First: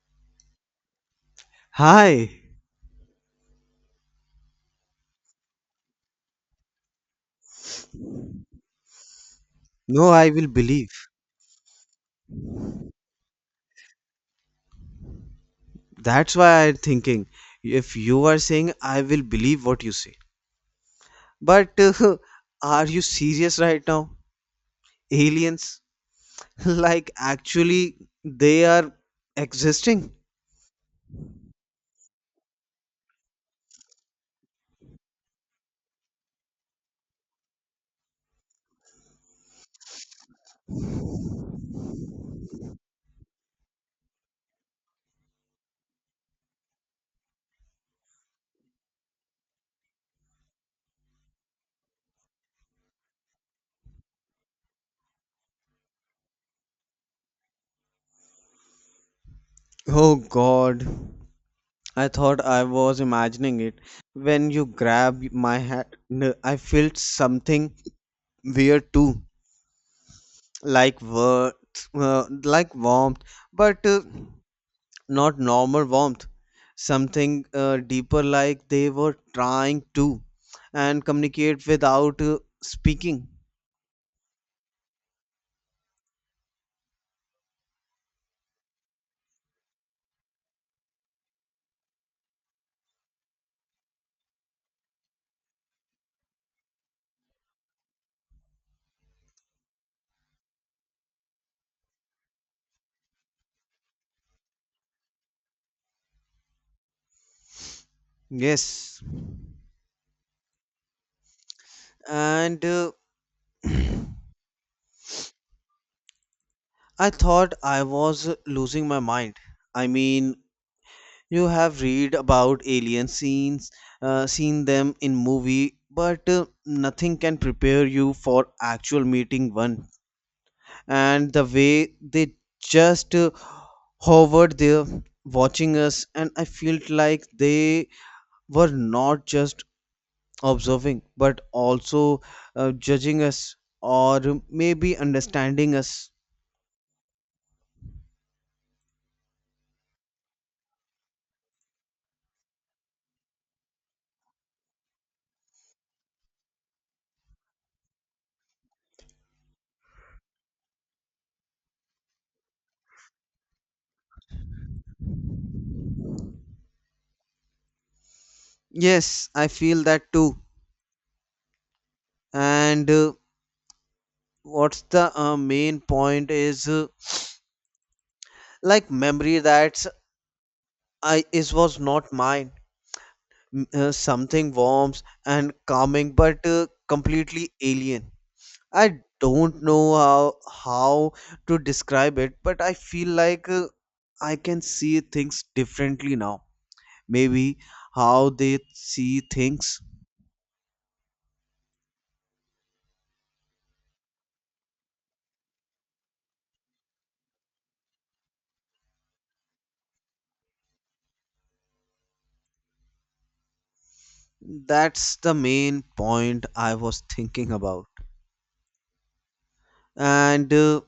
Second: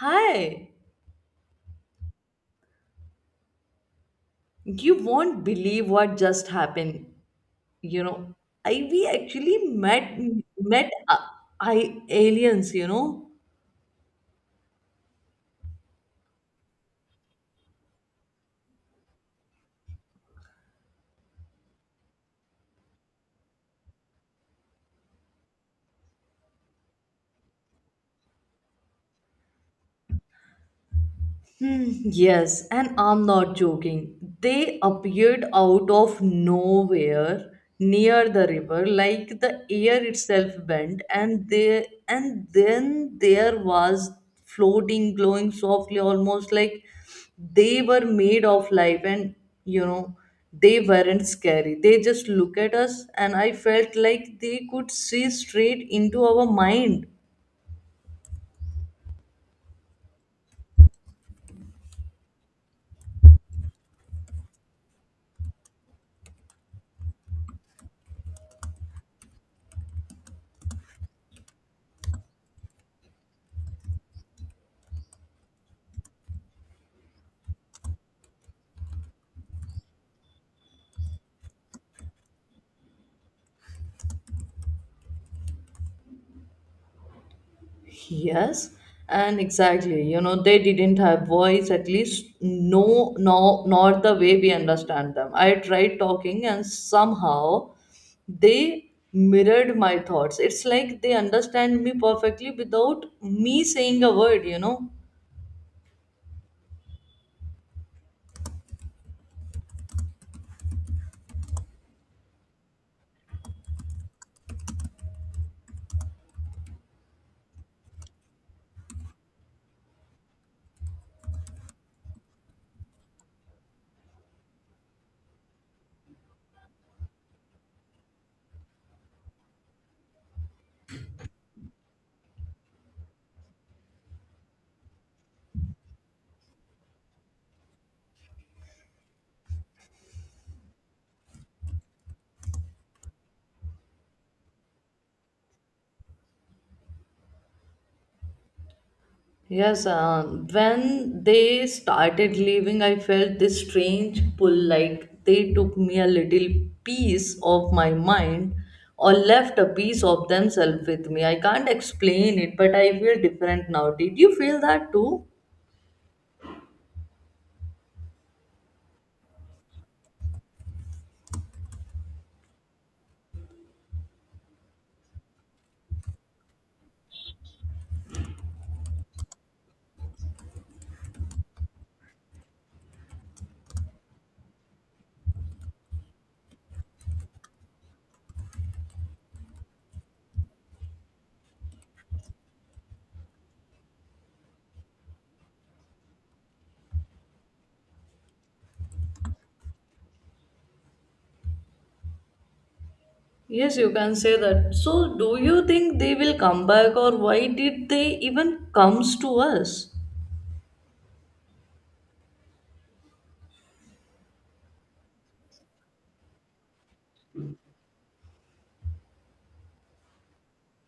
Hi, Hi. you won't believe what just happened. You know, I we actually No, met I will believe. met I aliens. That's why I'm thinking. If you are saying, I will believe what you say. But are you serious right now? Aliens? Like, actually, they are existing? Hmm, yes, and I'm not joking. They appeared out of nowhere near the river, like the air itself bent, and they and then there was floating, glowing softly, almost like they were made of life, and you know they weren't scary. They just look at us, and I felt like they could see straight into our mind. Oh God. I thought I was imagining it. When you grab my hand, I felt something weird too. Like, worth, uh, like warmth. But. Not normal warmth, something deeper, like they were trying to and communicate without speaking. Yes, and exactly. They didn't have voice, at least nor the way we understand them. I tried talking, and somehow they mirrored my thoughts. It's like they understand me perfectly without me saying a word. Yes, and I thought I was losing my mind. I mean, you have read about alien scenes, seen them in movie, but nothing can prepare you for actual meeting one. And the way they just hovered there, watching us, and I felt like they were not just observing but also judging us, or maybe understanding us. Yes, when they started leaving, I felt this strange pull like they took me a little piece of my mind or left a piece of themselves with me. I can't explain it, but I feel different now. Did you feel that too? Yes, I feel that too. And What's the main point is, like memory that's I is was not mine. Something warm and calming, but completely alien. I don't know how to describe it, but I feel like I can see things differently now. Maybe how they see things. Yes, you can say that. So, do you think they will come back, or why did they even comes to us? That's the main point I was thinking about. And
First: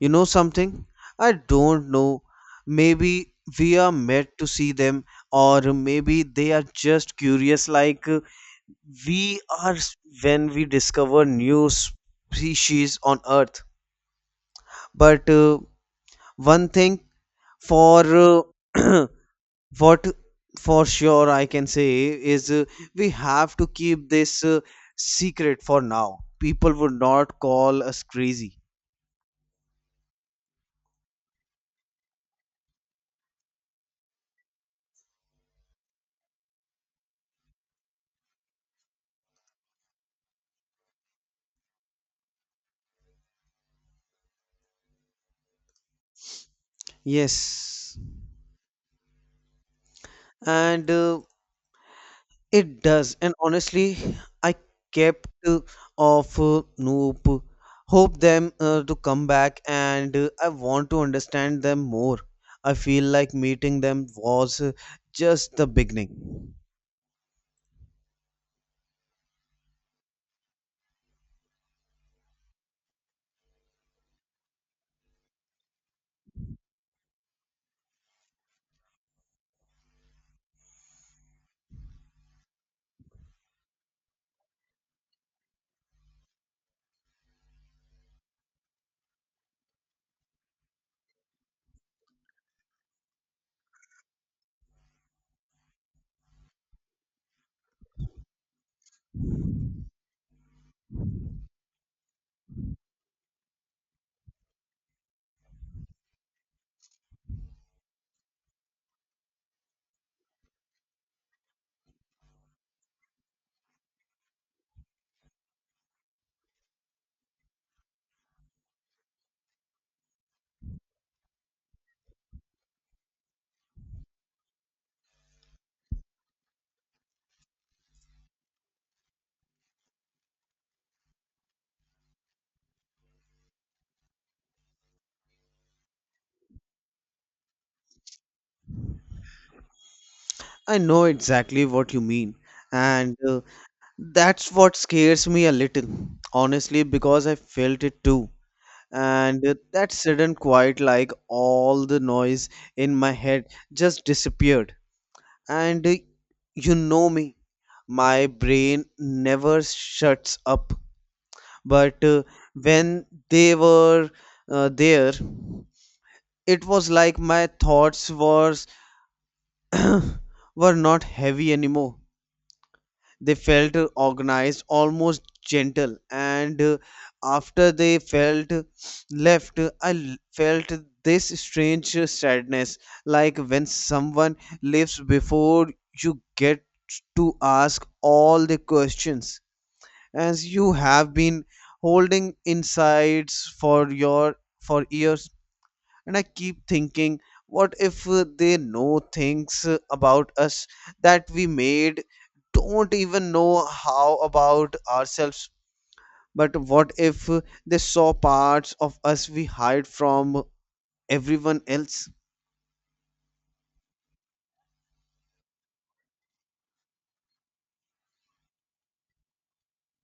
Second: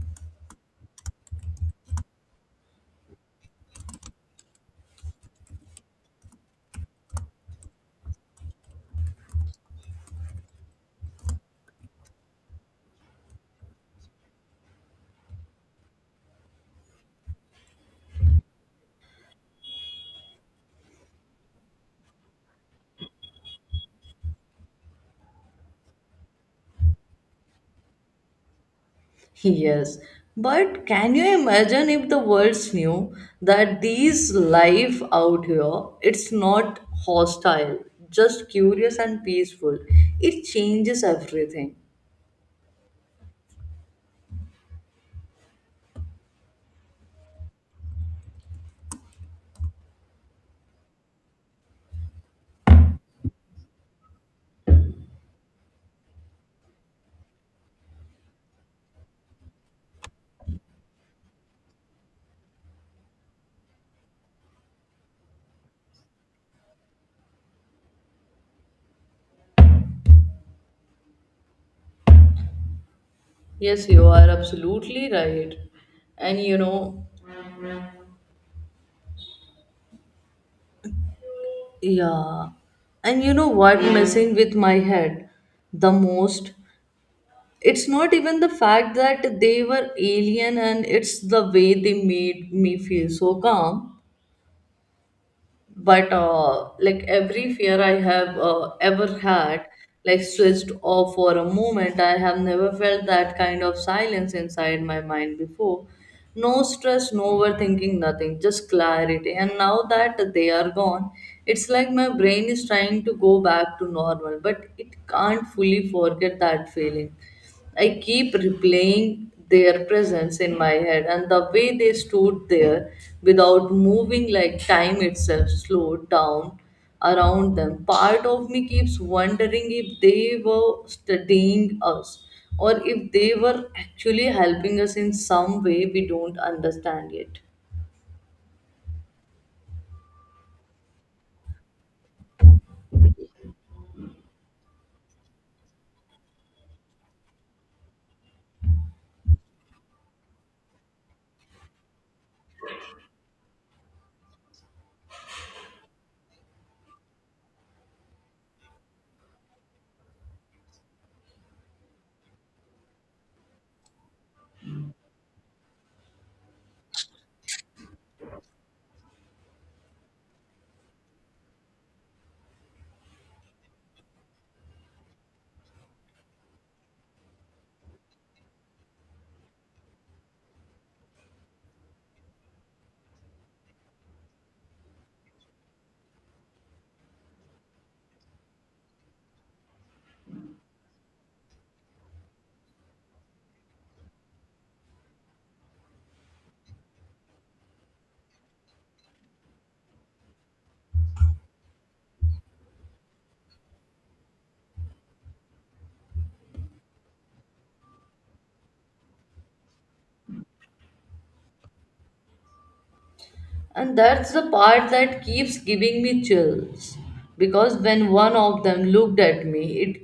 You know something? I don't know. Maybe we are meant to see them, or maybe they are just curious, like, we are s- when we discover new species on Earth. But One thing for uh, what for sure I can say is, we have to keep this secret for now, people would not call us crazy. Yes, but can you imagine if the world knew that these life out here, it's not hostile, just curious and peaceful. It changes everything. Yes, and it does, and honestly I kept off nope hope them to come back, and I want to understand them more. I feel like meeting them was, just the beginning. Yes, you are absolutely right. And yeah. And you know what messing with my head the most? It's not even the fact that they were alien, and it's the way they made me feel so calm. But like every fear I have ever had, like switched off for a moment. I have never felt that kind of silence inside my mind before. No stress, no overthinking, nothing, just clarity. And now that they are gone, it's like my brain is trying to go back to normal, but it can't fully forget that feeling. I keep replaying their presence in my head and the way they stood there without moving, like time itself slowed down around them. Part of me keeps wondering if they were studying us or if they were actually helping us in some way we don't understand yet. I know exactly what you mean, and that's what scares me a little, honestly, because I felt it too. And That sudden quiet, like all the noise in my head, just disappeared. And You know me, my brain never shuts up. But When they were there, it was like my thoughts was were not heavy anymore. They felt organized, almost gentle, and after they felt left, felt this strange sadness, like when someone leaves before you get to ask all the questions as you have been holding insides for your for years. And I keep thinking, what if they know things about us that we made don't even know how about ourselves. But what if they saw parts of us we hide from everyone else? And that's the part that keeps giving me chills. Because when one of them looked at me, it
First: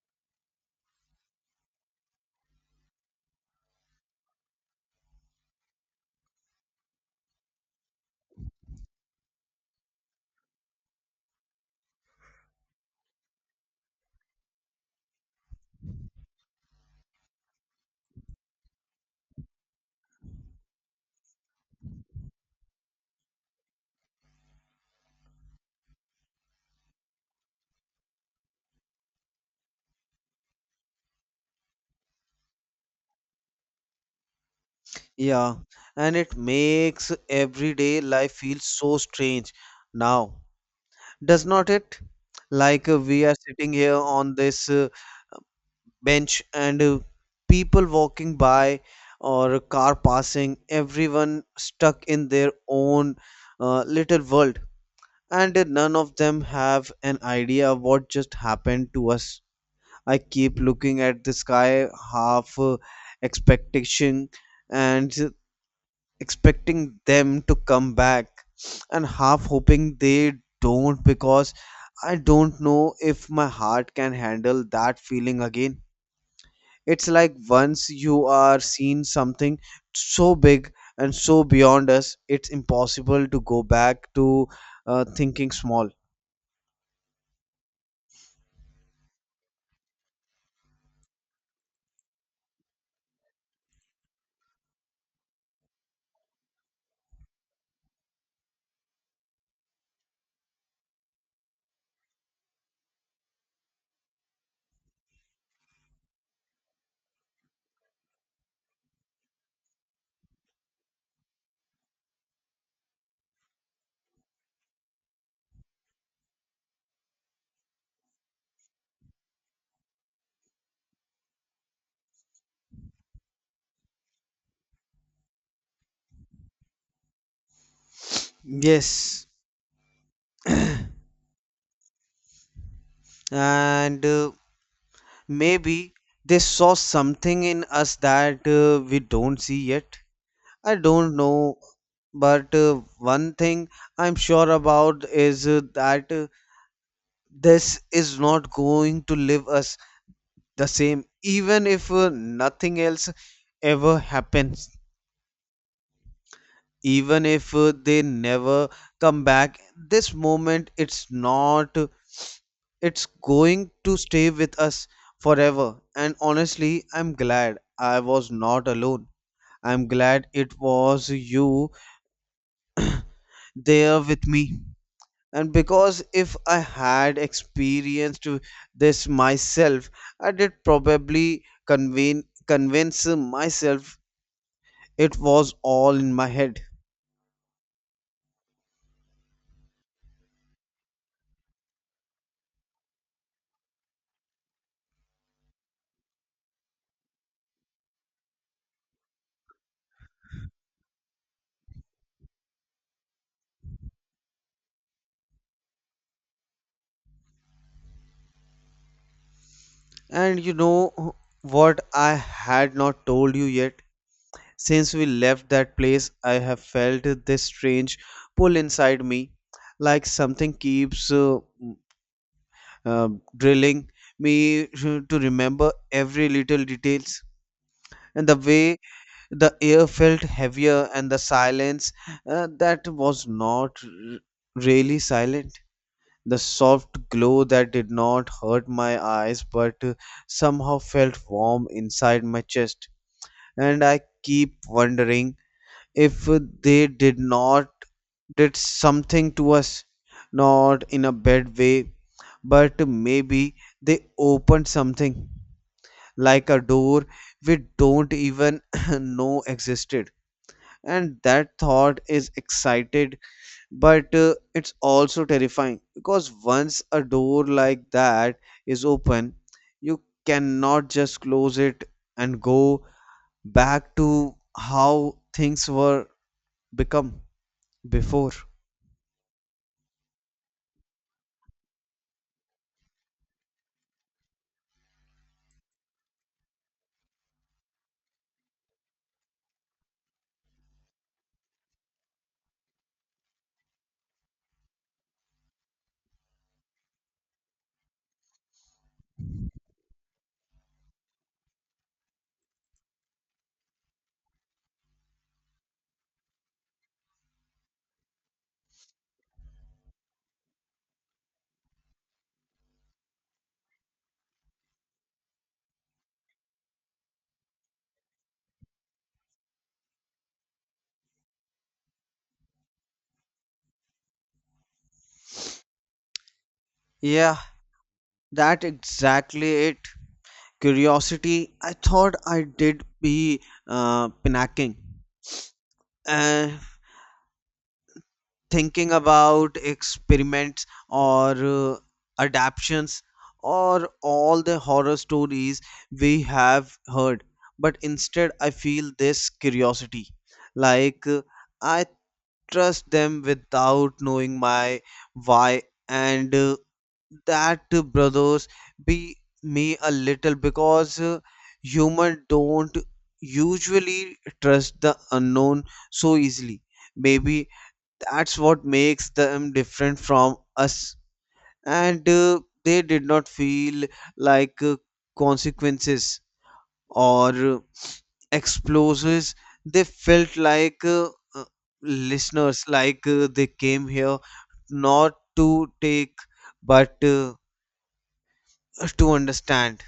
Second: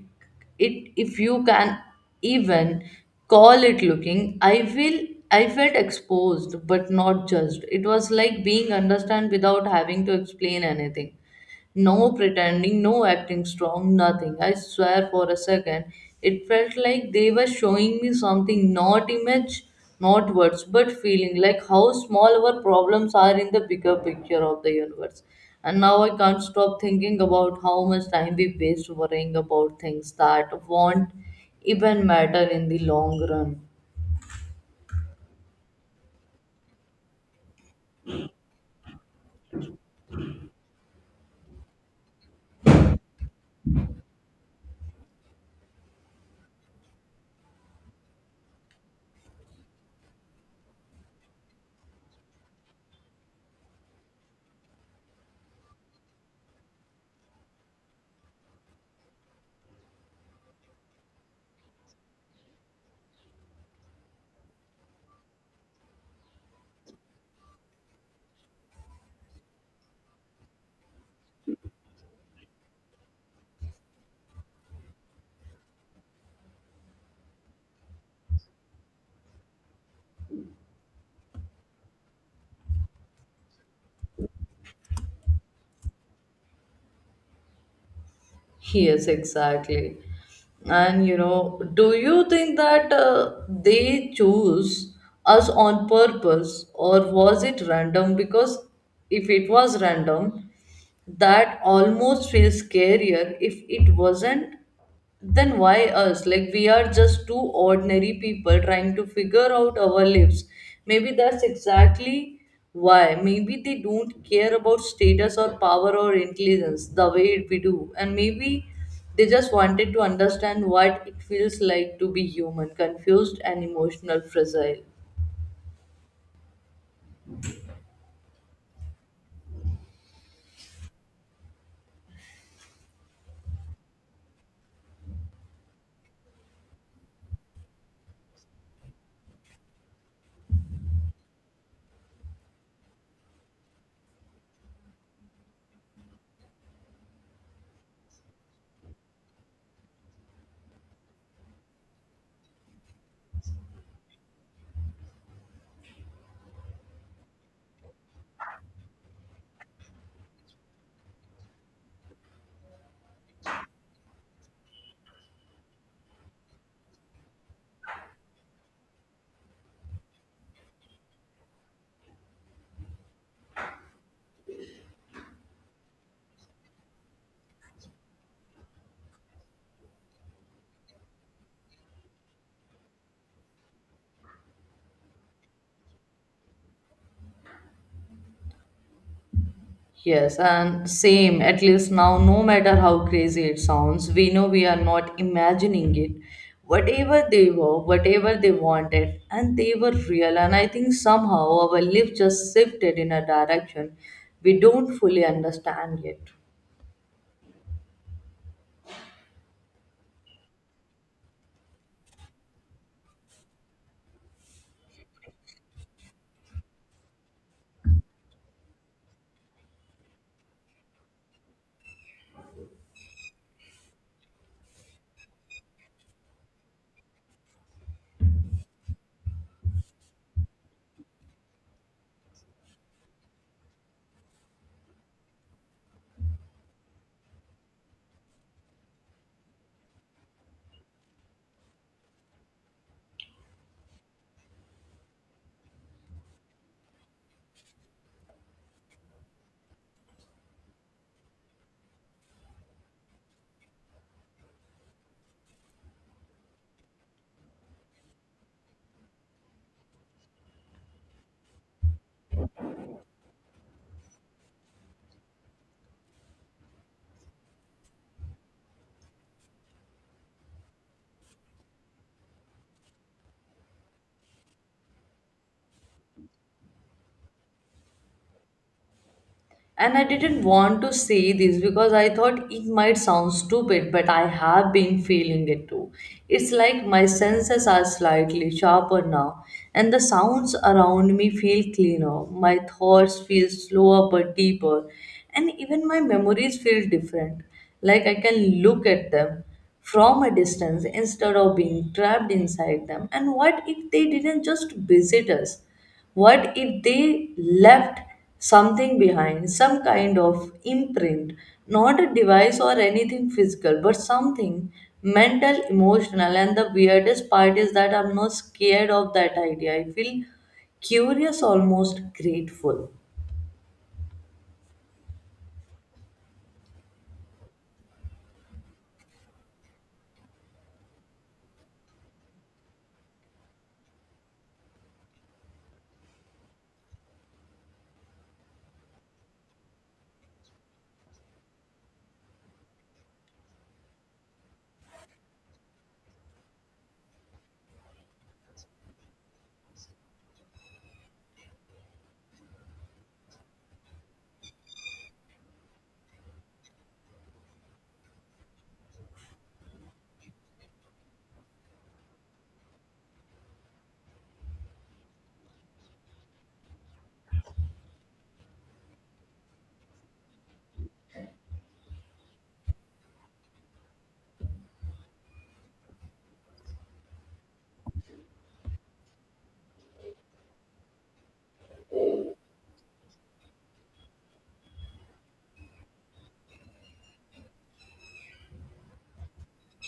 it if you can even call it looking, I felt exposed but not judged. It was like being understood without having to explain anything. No pretending, no acting strong, nothing. I swear for a second, it felt like they were showing me something, not image, not words, but feeling, like how small our problems are in the bigger picture of the universe. And now I can't stop thinking about how much time we waste worrying about things that won't even matter in the long run. Yeah, and it makes everyday life feel so strange now, does not it? Like, we are sitting here on this bench, and people walking by or a car passing, everyone stuck in their own little world, and none of them have an idea what just happened to us. I keep looking at the sky, half expectation, and expecting them to come back, and half hoping they don't, because I don't know if my heart can handle that feeling again. It's like once you are seen something so big and so beyond us, it's impossible to go back to thinking small. Yes, exactly. And do you think that they choose us on purpose, or was it random? Because if it was random, that almost feels scarier. If it wasn't, then why us? Like, we are just two ordinary people trying to figure out our lives. Maybe that's exactly why. Maybe they don't care about status or power or intelligence the way we do. And maybe they just wanted to understand what it feels like to be human, confused and emotional, fragile. Yes, and maybe they saw something in us that we don't see yet. I don't know, but one thing I'm sure about is, that this is not going to leave us the same, even if nothing else ever happens. Even if they never come back, this moment it's not it's going to stay with us forever. And honestly, I'm glad I was not alone. I'm glad it was you there with me, and because if I had experienced this myself, I did probably convene convince myself it was all in my head. Yes, and same. At least now, no matter how crazy it sounds, we know we are not imagining it. Whatever they were, whatever they wanted, and they were real. And I think somehow our life just shifted in a direction we don't fully understand yet. And you know what I had not told you yet? Since we left that place, I have felt this strange pull inside me, like something keeps uh, drilling me to remember every little details. And the way the air felt heavier, and the silence that was not r- really silent, the soft glow that did not hurt my eyes but somehow felt warm inside my chest. And I keep wondering if they did not did something to us, not in a bad way, but maybe they opened something like a door we don't even know existed. And that thought is excited, but it's also terrifying, because once a door like that is open, you cannot just close it and go back to how things were become before. And I didn't want to say this because I thought it might sound stupid, but I have been feeling it too. It's like my senses are slightly sharper now, and the sounds around me feel cleaner. My thoughts feel slower but deeper, and even my memories feel different. Like I can look at them from a distance instead of being trapped inside them. And what if they didn't just visit us? What if they left something behind, some kind of imprint, not a device or anything physical, but something mental, emotional? And the weirdest part is that I'm not scared of that idea. I feel curious, almost grateful. Yeah, that exactly it, curiosity. I thought I did be Panicking, Uh, thinking about experiments or adaptions, or all the horror stories we have heard, but instead I feel this curiosity, like, I trust them without knowing my why. And That brothers be me a little, because human don't usually trust the unknown so easily. Maybe that's what makes them different from us. And They did not feel like consequences or explosives, they felt like uh, listeners, like they came here not to take, but to understand.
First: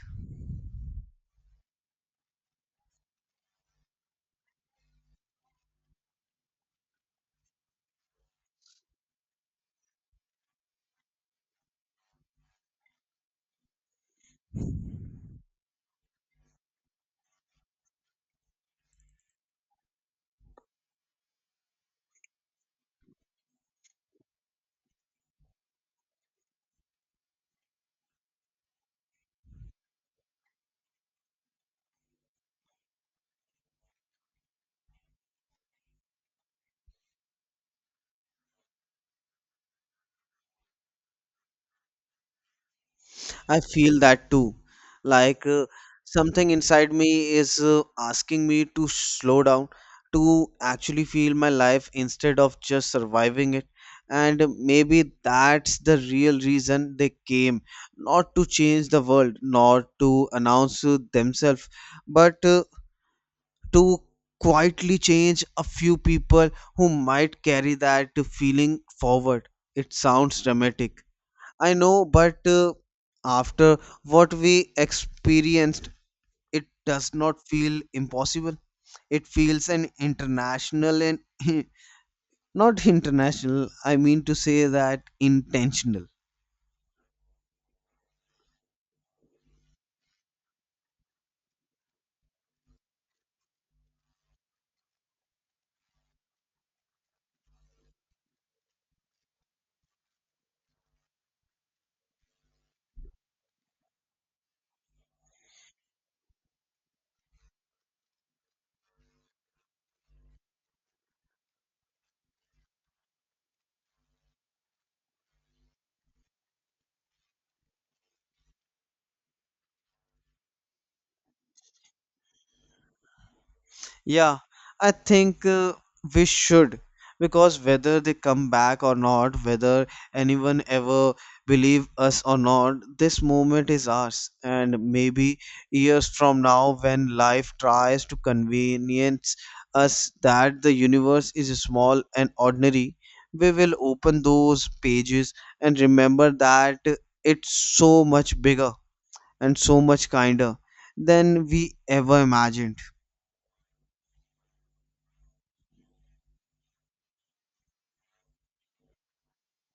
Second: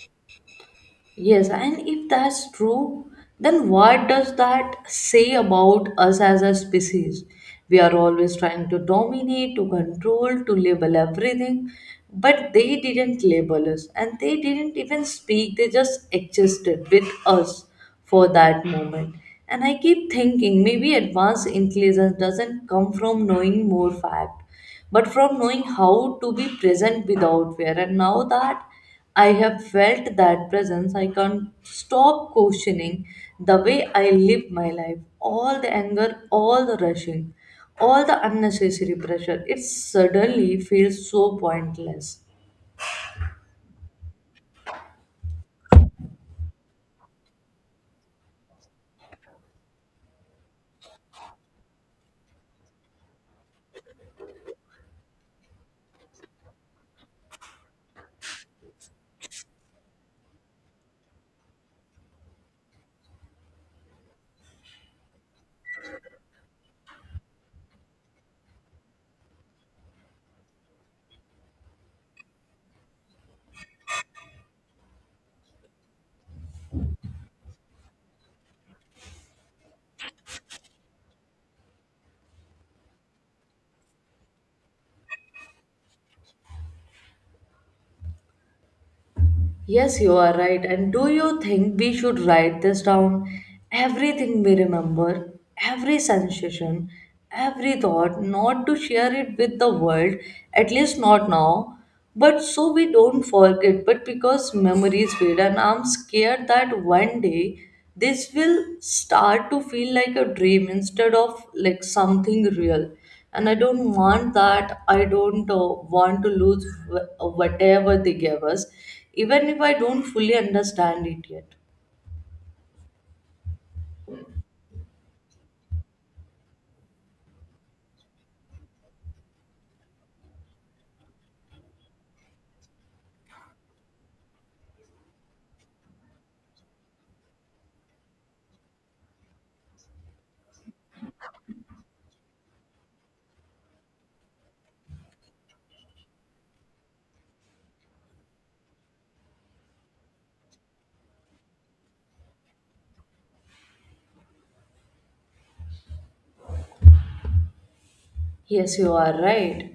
Yes, and if that's true, then what does that say about us as a species? We are always trying to dominate, to control, to label everything, but they didn't label us, and they didn't even speak. They just existed with us for that moment. And I keep thinking maybe advanced intelligence doesn't come from knowing more fact, but from knowing how to be present without fear. And now that I have felt that presence, I can't stop questioning the way I live my life. All the anger, all the rushing, all the unnecessary pressure. It suddenly feels so pointless. I feel that too. Like, something inside me is asking me to slow down, to actually feel my life instead of just surviving it. And maybe that's the real reason they came, not to change the world, not to announce themselves, but to quietly change a few people who might carry that feeling forward. It sounds dramatic, I know, but after what we experienced, it does not feel impossible. It feels an international, and not international, I mean to say that intentional. Yes, you are right. And do you think we should write this down? Everything we remember, every sensation, every thought, not to share it with the world, at least not now, but so we don't forget. But because memories fade, and I'm scared that one day this will start to feel like a dream instead of like something real, and I don't want that. I don't want to lose whatever they gave us, even if I don't fully understand it yet. Yeah, I think we should, because whether they come back or not, whether anyone ever believe us or not, this moment is ours. And maybe years from now, when life tries to convenience us that the universe is small and ordinary, we will open those pages and remember that it's so much bigger and so much kinder than we ever imagined. Yes, you are right.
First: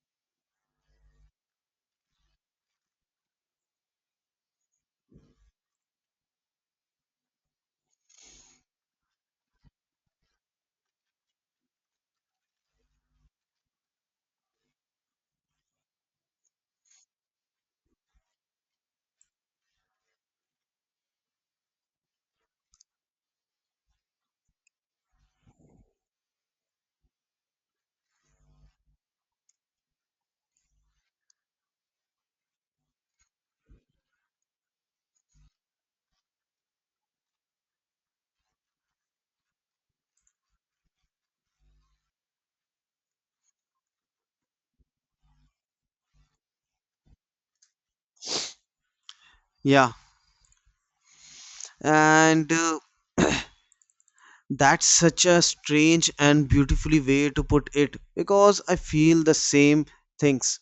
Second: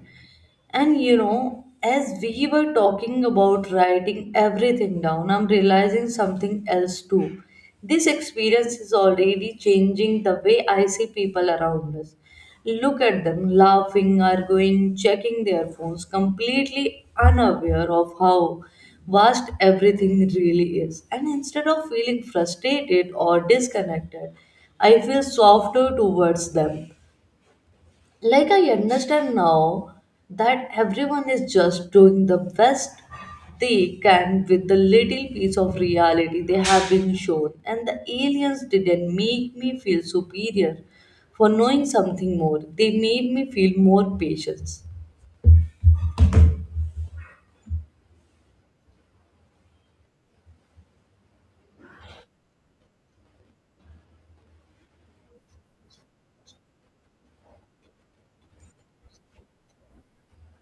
And as we were talking about writing everything down, I'm realizing something else too. This experience is already changing the way I see people around us. Look at them laughing, arguing, checking their phones, completely unaware of how vast everything really is. And instead of feeling frustrated or disconnected, I feel softer towards them. Like, I understand now that everyone is just doing the best they can with the little piece of reality they have been shown. And the aliens didn't make me feel superior for knowing something more; they made me feel more patient. Yeah, and that's such a strange and beautifully way to put it, because I feel the same things.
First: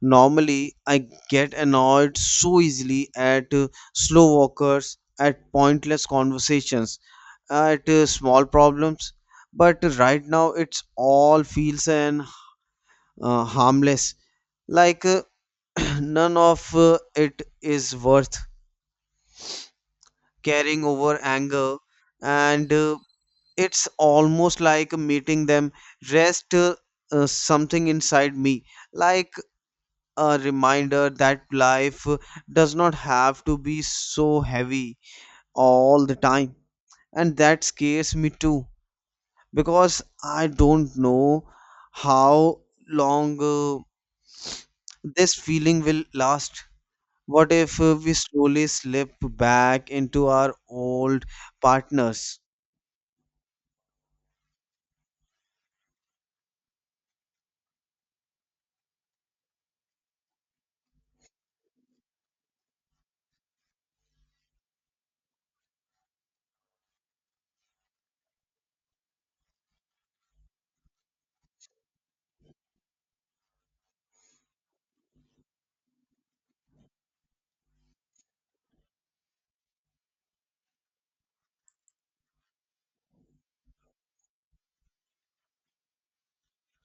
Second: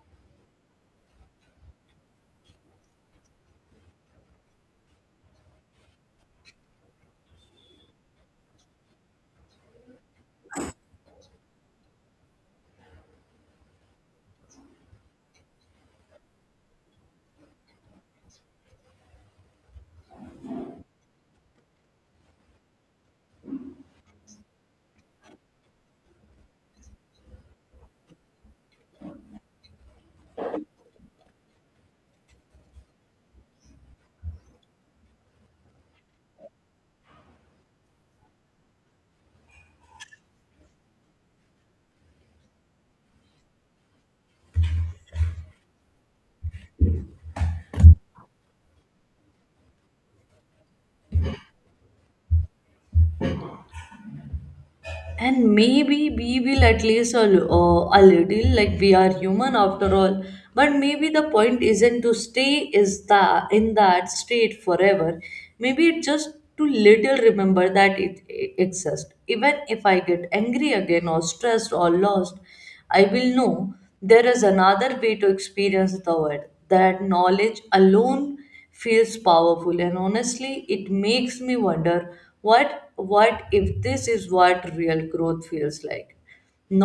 Normally I get annoyed so easily at slow walkers, at pointless conversations, at small problems, but right now it's all feels and harmless. Like, none of it is worth carrying over anger. And It's almost like meeting them rest something inside me, like a reminder that life does not have to be so heavy all the time. And that scares me too, because I don't know how long this feeling will last. What if we slowly slip back into our old partners? And maybe we will, at least a little, like we are human after all. But maybe the point isn't to stay is the in that state forever. Maybe it's just to little remember that it exists. Even if I get angry again or stressed or lost, I will know there is another way to experience the world. That knowledge alone feels powerful, and honestly, it makes me wonder, what if this is what real growth feels like.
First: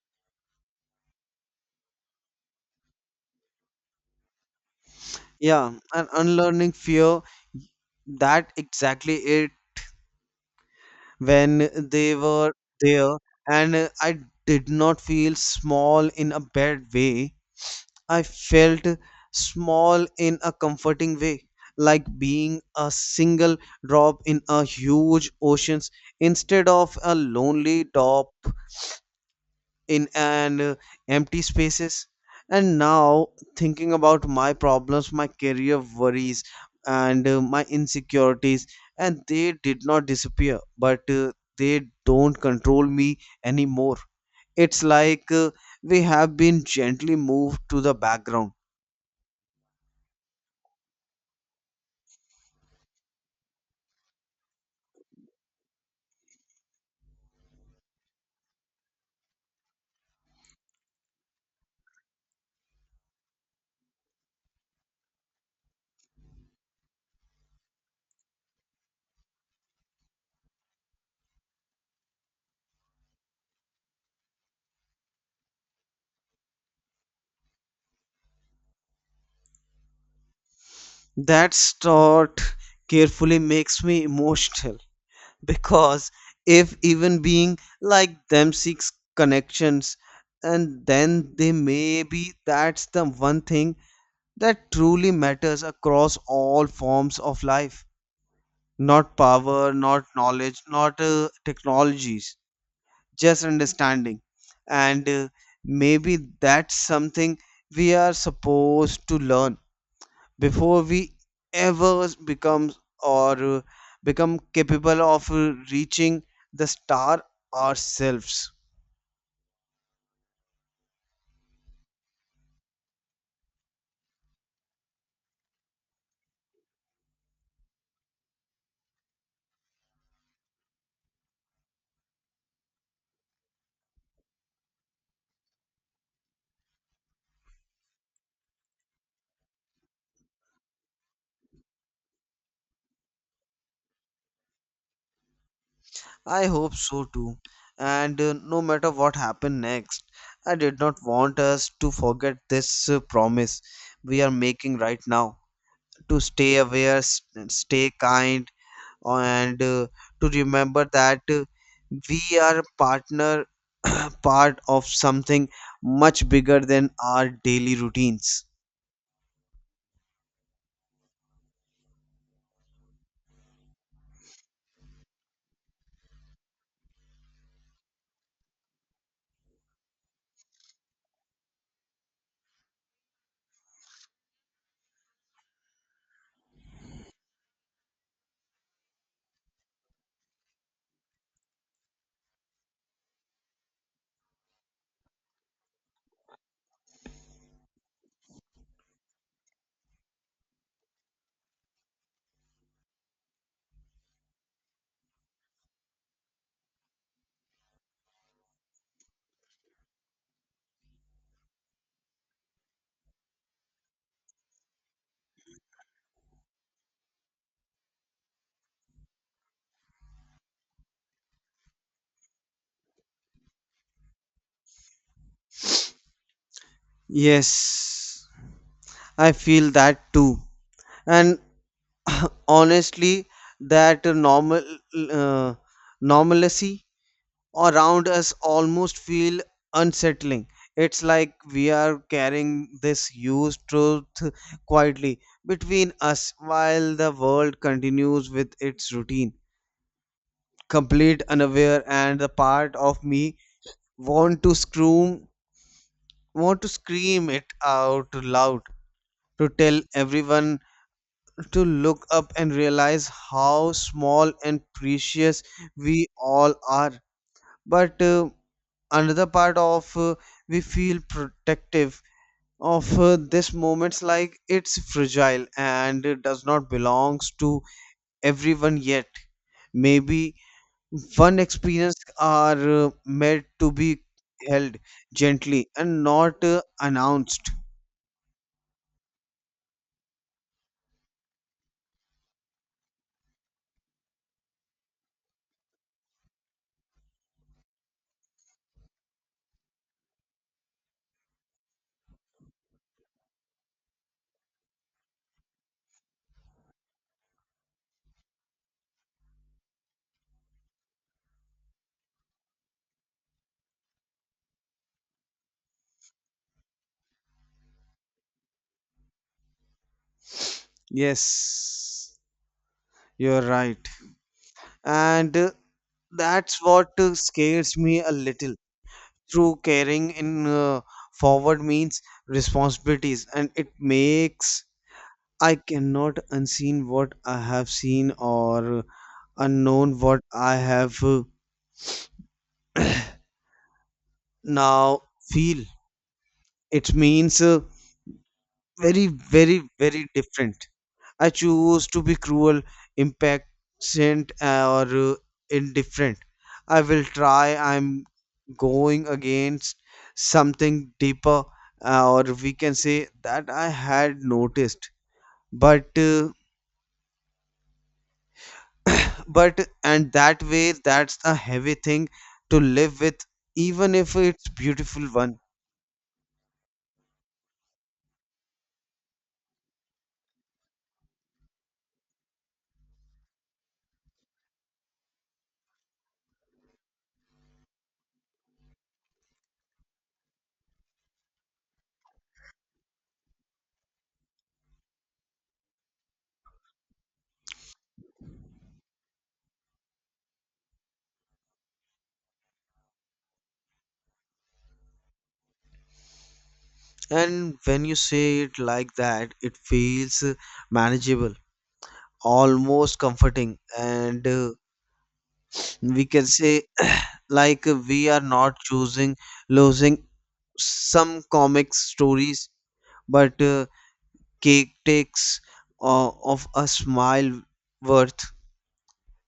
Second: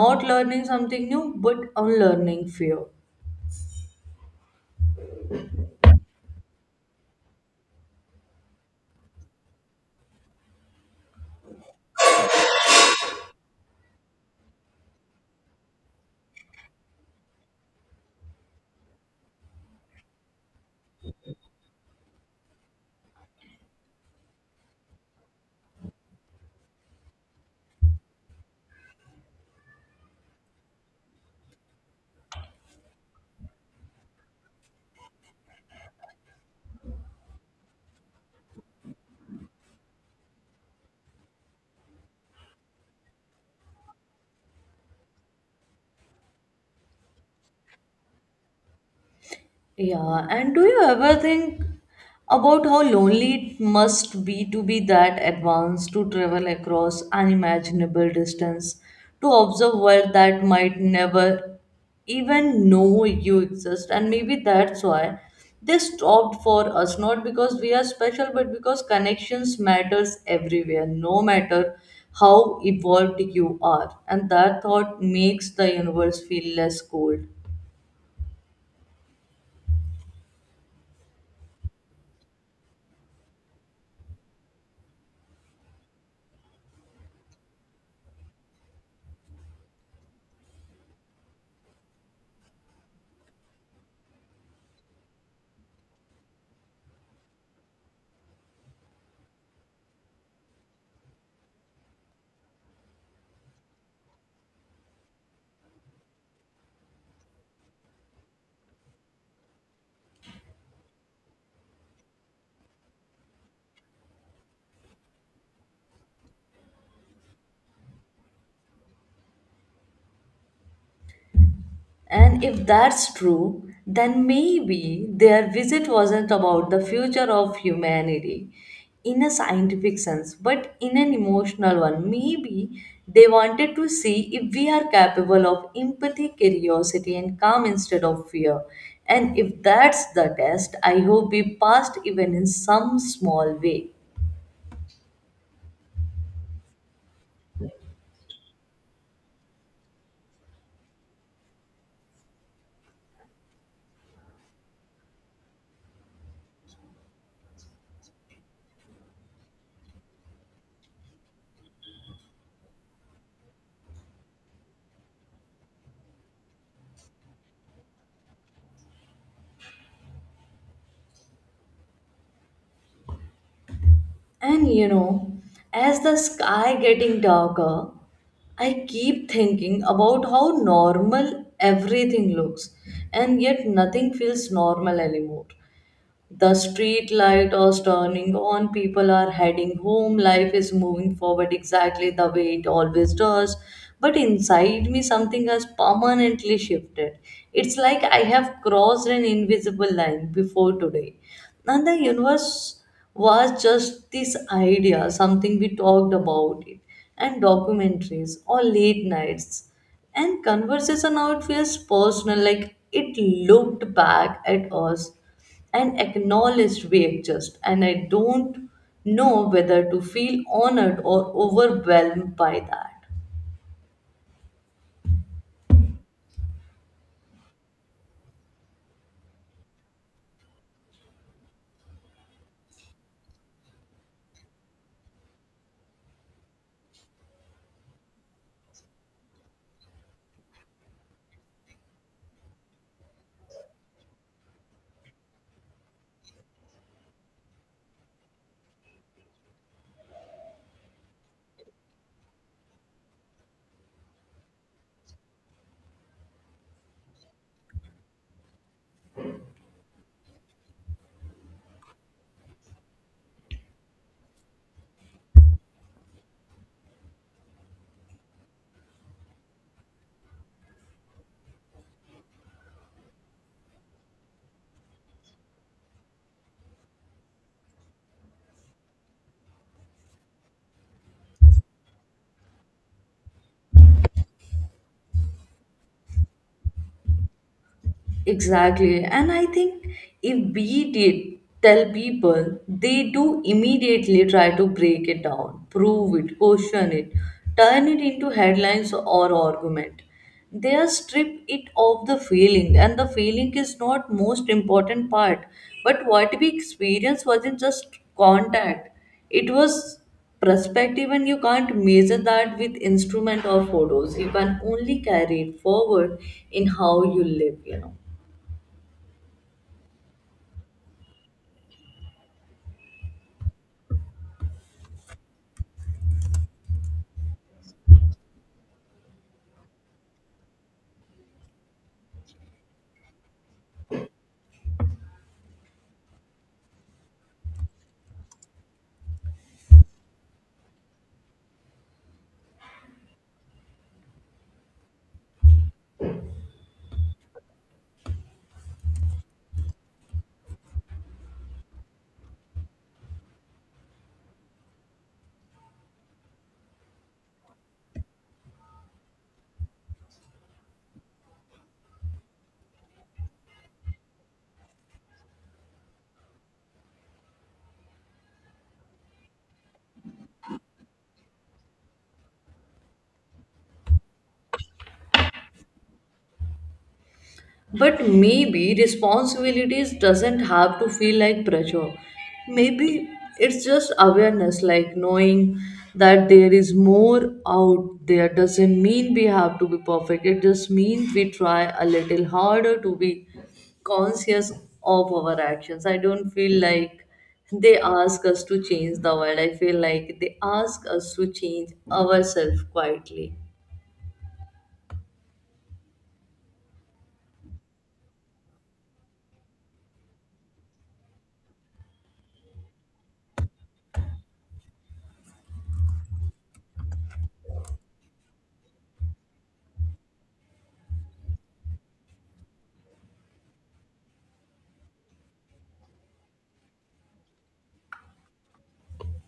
Not learning something new, but unlearning fear. Yeah, and unlearning fear, that exactly it. When they were there, and I did not feel small in a bad way. I felt small in a comforting way, like being a single drop in a huge ocean instead of a lonely drop in an empty spaces. And now thinking about my problems, my career worries, and my insecurities, and they did not disappear, but they don't control me anymore. It's like, we have been gently moved to the background. Yeah, and do you ever think about how lonely it must be to be that advanced, to travel across unimaginable distance, to observe world that might never even know you exist? And maybe that's why they stopped for us, not because we are special, but because connections matters everywhere, no matter how evolved you are. And that thought makes the universe feel less cold. That thought carefully makes me emotional, because if even being like them seeks connections, and then they may be that's the one thing that truly matters across all forms of life. Not power, not knowledge, not technologies, just understanding. And Maybe that's something we are supposed to learn before we ever becomes or become capable of reaching the star ourselves. And if that's true, then maybe their visit wasn't about the future of humanity in a scientific sense, but in an emotional one. Maybe they wanted to see if we are capable of empathy, curiosity, and calm instead of fear. And if that's the test, I hope we passed even in some small way. I hope so too, and no matter what happened next, I did not want us to forget this promise we are making right now: to stay aware, stay kind, and to remember that we are partner part of something much bigger than our daily routines. And as the sky getting darker, I keep thinking about how normal everything looks, and yet nothing feels normal anymore. The street light is turning on, people are heading home, life is moving forward exactly the way it always does. But inside me, something has permanently shifted. It's like I have crossed an invisible line before today. And the universe was just this idea, something we talked about it, and documentaries or late nights and conversation. Now it feels personal, like it looked back at us and acknowledged we exist. And I don't know whether to feel honored or overwhelmed by that. Yes, I feel that too. And honestly, that normal uh, normalcy around us almost feel unsettling. It's like we are carrying this huge truth quietly between us while the world continues with its routine, complete unaware. And the part of me want to scream want to scream it out loud, to tell everyone to look up and realize how small and precious we all are. But Another part of we feel protective of this moments, like it's fragile and it does not belongs to everyone yet. Maybe one experience are meant to be held gently and not announced. Exactly. And I think if we did tell people, they do immediately try to break it down, prove it, question it, turn it into headlines or argument. They are strip it of the feeling, and the feeling is not most important part. But what we experienced wasn't just contact; it was perspective, and you can't measure that with instrument or photos. You can only carry it forward in how you live. Yes, you're right. And That's what scares me a little. Through caring in forward means responsibilities, and it makes I cannot unseen what I have seen, or unknown what I have now feel. It means very, very, very different. I choose to be cruel, impatient, or indifferent. I will try. I'm going against something deeper, or we can say that I had noticed. But, uh, and that way, that's a heavy thing to live with, even if it's beautiful one. But maybe responsibilities doesn't have to feel like pressure. Maybe it's just awareness, like knowing that there is more out there doesn't mean we have to be perfect. It just means we try a little harder to be conscious of our actions. I don't feel like they ask us to change the world. I feel like they ask us to change ourselves quietly. And when you say it like that, it feels manageable, almost comforting, and we can say like we are not choosing losing some comic stories but cake takes of a smile worth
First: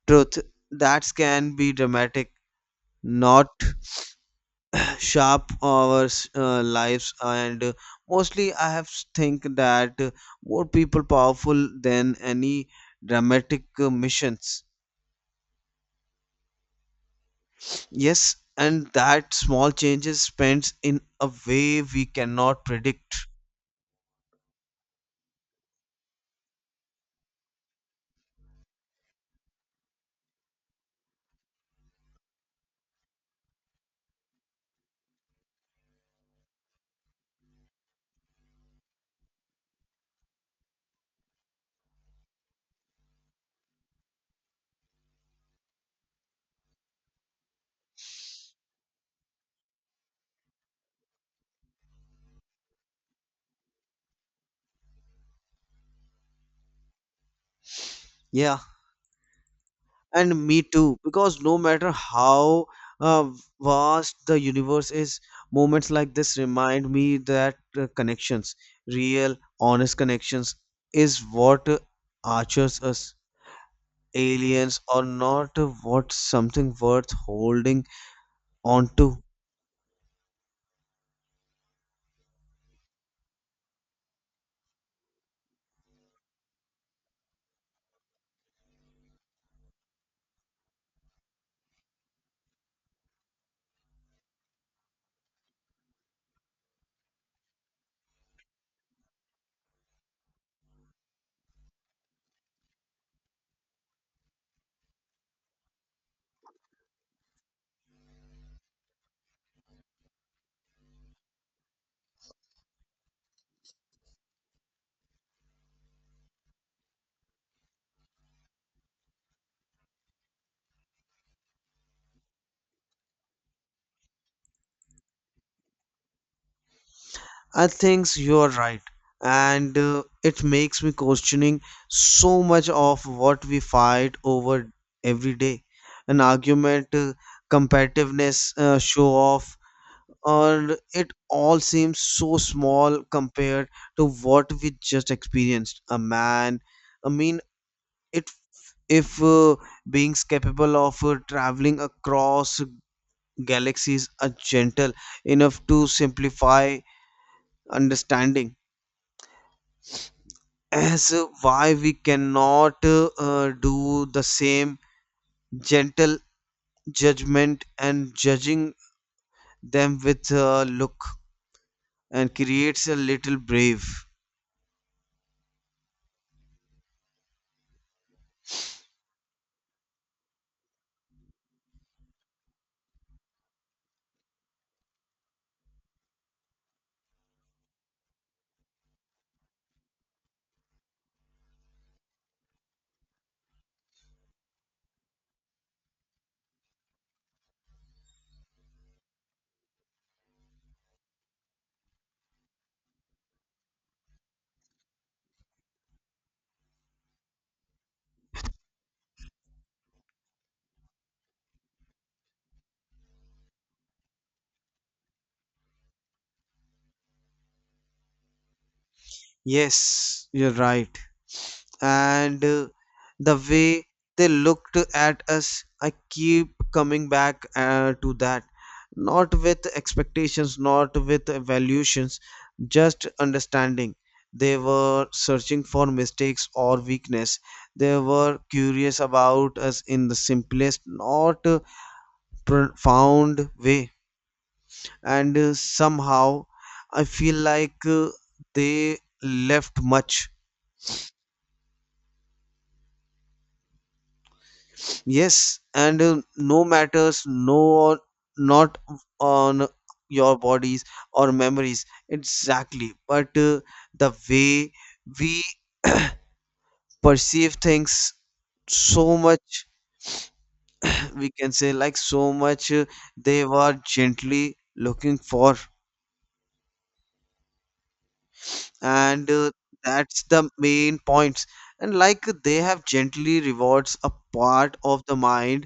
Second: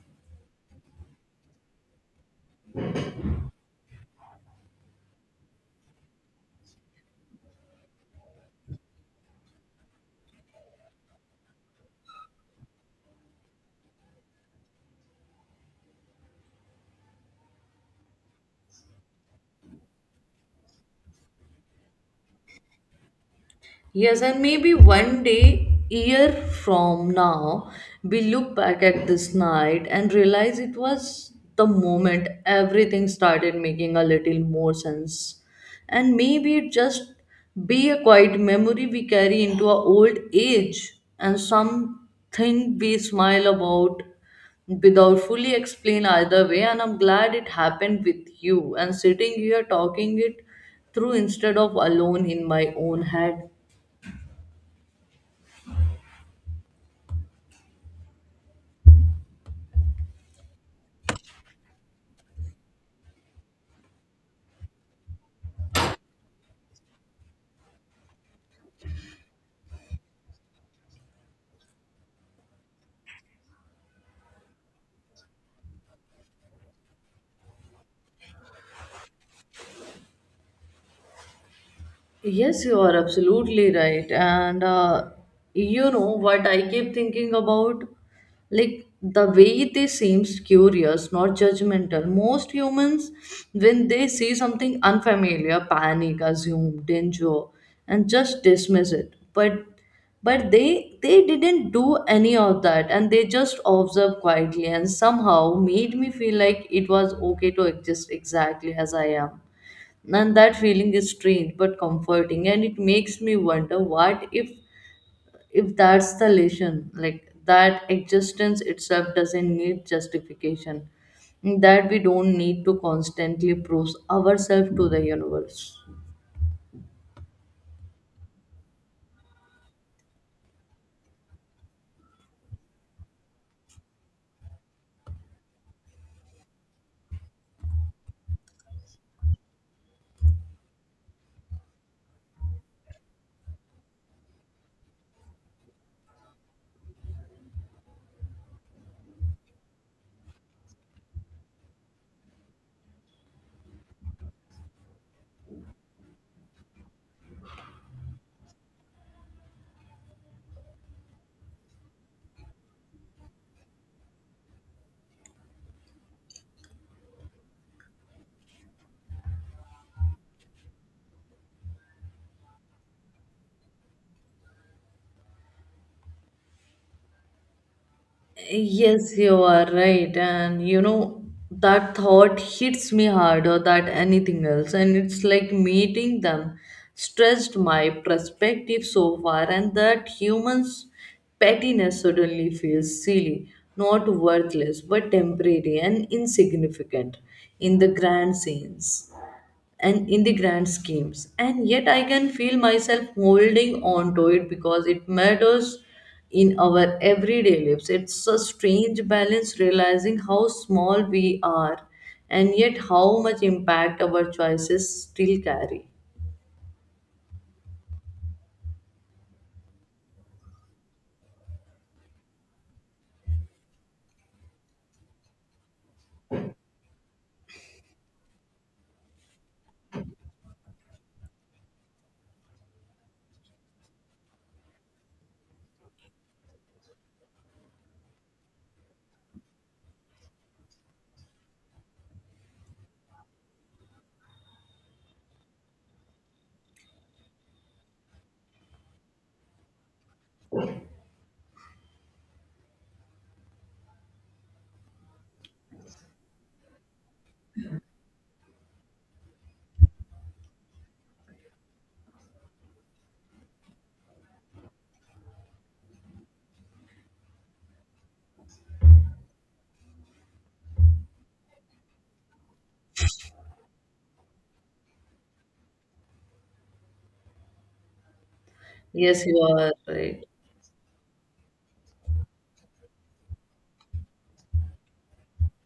truth that can be dramatic not sharp our lives and mostly I think that more people powerful than any dramatic missions. Yes, and that small changes spends in a way we cannot predict. Yes, and maybe one day, year from now, we look back at this night and realize it was the moment everything started making a little more sense. And maybe it just be a quiet memory we carry into our old age, and something we smile about without fully explain either way. And I'm glad it happened with you, and sitting here talking it through instead of alone in my own head. Yeah, and me too, because no matter how uh, vast the universe is, moments like this remind me that connections, real, honest connections, is what archers us. Aliens or not, what something worth holding on to. Yes, you are absolutely right. And you know what I keep thinking about? Like the way they seems curious, not judgmental. Most humans, when they see something unfamiliar, panic, assume danger, and just dismiss it. But they didn't do any of that, and they just observed quietly, and somehow made me feel like it was okay to exist exactly as I am. And that feeling is strange but comforting, and it makes me wonder, what if that's the lesson, like that existence itself doesn't need justification, that we don't need to constantly prove ourselves to the universe. I think you're right, and it makes me questioning so much of what we fight over every day. An argument, competitiveness, show off, or it all seems so small compared to what we just experienced. A man, I mean, it if being capable of traveling across galaxies are gentle enough to simplify understanding as why we cannot do the same gentle judgment and judging them with a look and creates a little brave. Yes, you are right. And that thought hits me harder than anything else. And it's like meeting them stressed my perspective so far, and that human's pettiness suddenly feels silly, not worthless, but temporary and insignificant in the grand scenes and in the grand schemes. And yet I can feel myself holding on to it because it matters in our everyday lives. It's a strange balance, realizing how small we are, and yet how much impact our choices still carry. Yes, you're right, and the way they looked at us, I keep coming back to that, not with expectations, not with evaluations, just understanding. They were searching for mistakes or weakness. They were curious about us in the simplest, not profound way. And somehow I feel like they left much. Yes, and no matters, no, or not on your bodies or memories, exactly. But the way we perceive things, so much, we can say, like so much they were gently looking for, Yes, and you uh, are right. that's the main points. And like they have gently rewards a part of the mind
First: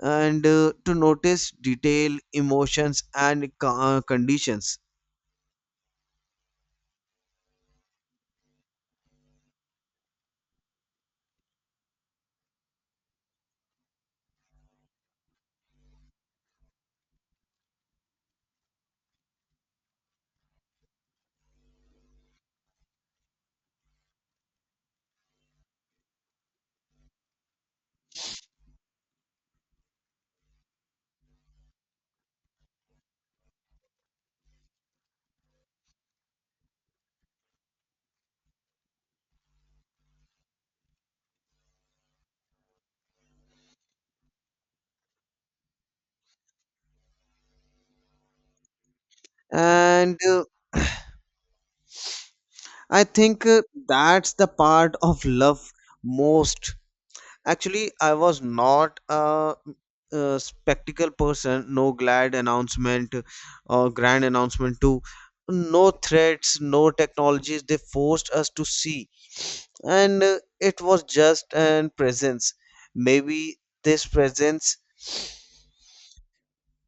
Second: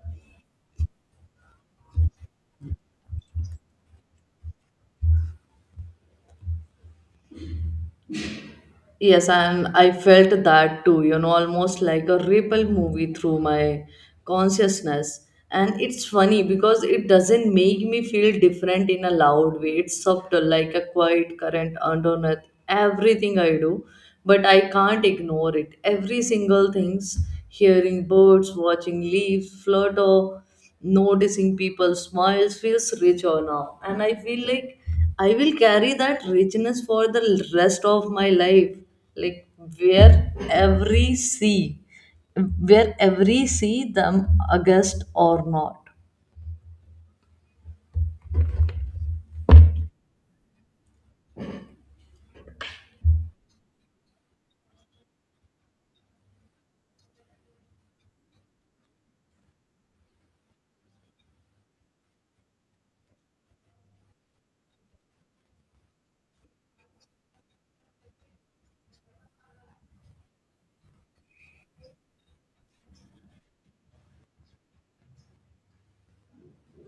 and to notice detail, emotions, and conditions. Yes, and I felt that too, almost like a ripple movie through my consciousness. And it's funny because it doesn't make me feel different in a loud way. It's subtle, like a quiet current underneath everything I do, but I can't ignore it. Every single things, hearing birds, watching leaves flutter, noticing people's smiles feels richer now. And I feel like I will carry that richness for the rest of my life. Like where every sea, where every sea them August or not. And I think that's the part of love most. Actually, I was not a, a spectacle person, no glad announcement or grand announcement, too. No threats, no technologies, they forced us to see. And it was just an presence. Maybe this presence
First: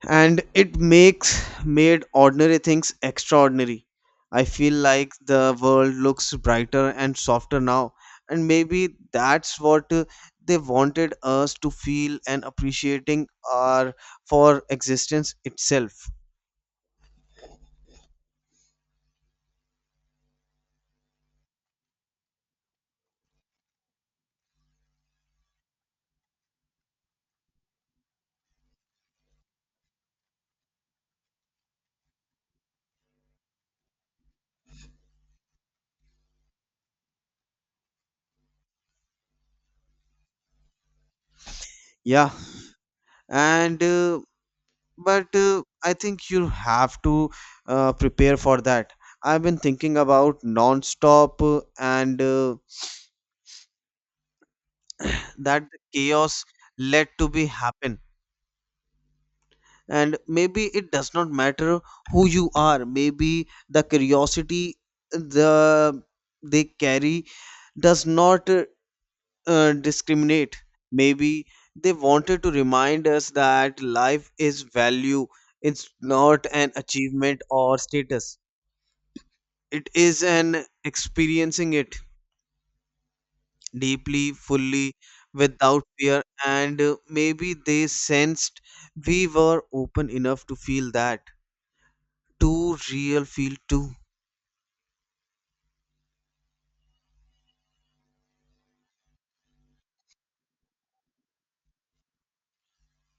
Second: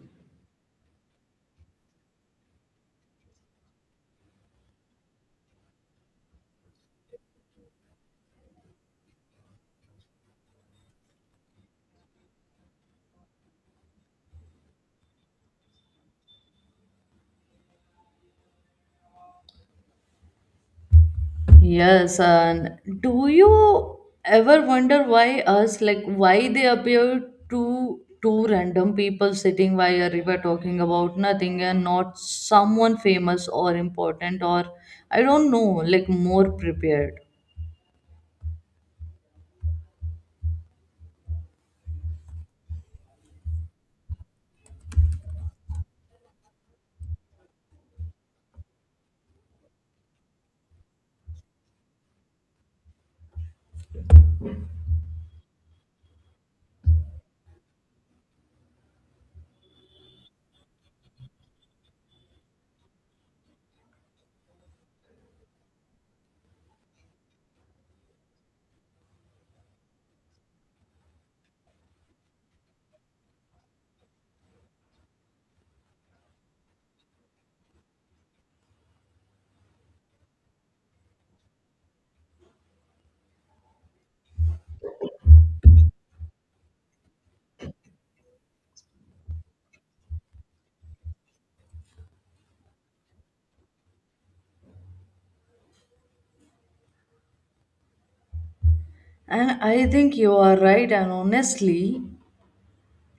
and it makes made ordinary things extraordinary. I feel like the world looks brighter and softer now, and maybe that's what they wanted us to feel and appreciating our for existence itself. Yes, and do you ever wonder why us, like why they appear to two random people sitting by a river talking about nothing and not someone famous or important, or I don't know, like more prepared. Yeah, and but I think you have to prepare for that. I've been thinking about non-stop and that the chaos led to be happen, and maybe it does not matter who you are. Maybe the curiosity the they carry does not discriminate. Maybe they wanted to remind us that life is value. It's not an achievement or status, it is an experiencing it deeply, fully, without fear, and maybe they sensed we were open enough to feel that too real feel too. And I think you are right, and honestly,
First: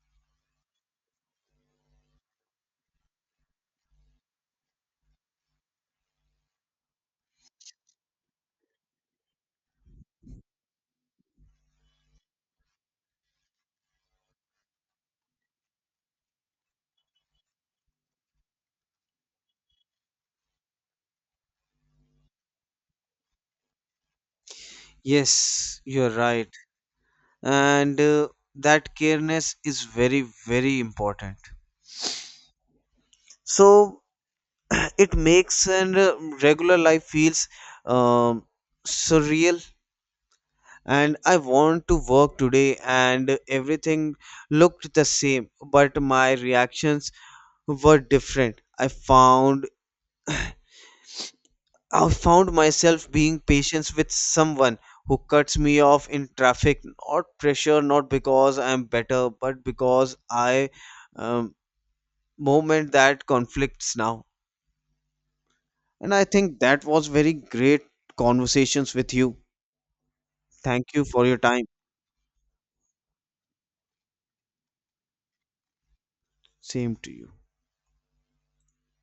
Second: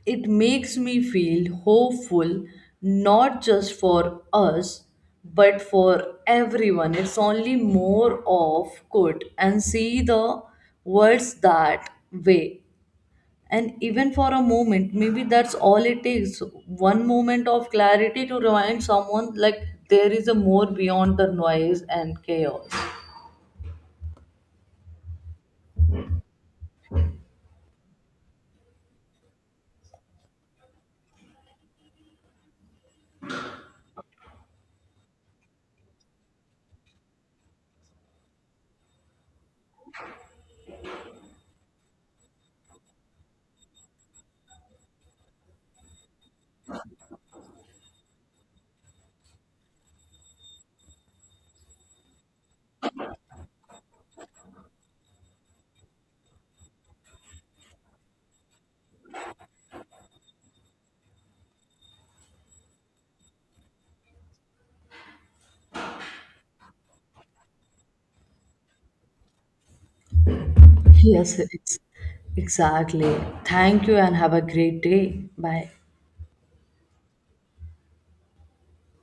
it makes me feel hopeful, not just for us, but for everyone. It's only more of good and see the words that way. And even for a moment, maybe that's all it takes. One moment of clarity to remind someone like there is a more beyond the noise and chaos. Yes, you're right. And that careness is very, very important. So it makes and regular life feels um, surreal. And I want to work today, and everything looked the same, but my reactions were different. I've found myself being patient with someone who cuts me off in traffic, not pressure, not because I'm better, but because I um, moment that conflicts now. And I think that was very great conversations with you. Thank you for Yes, your time. it's exactly. Thank you, and have a great day. Bye. Same to you.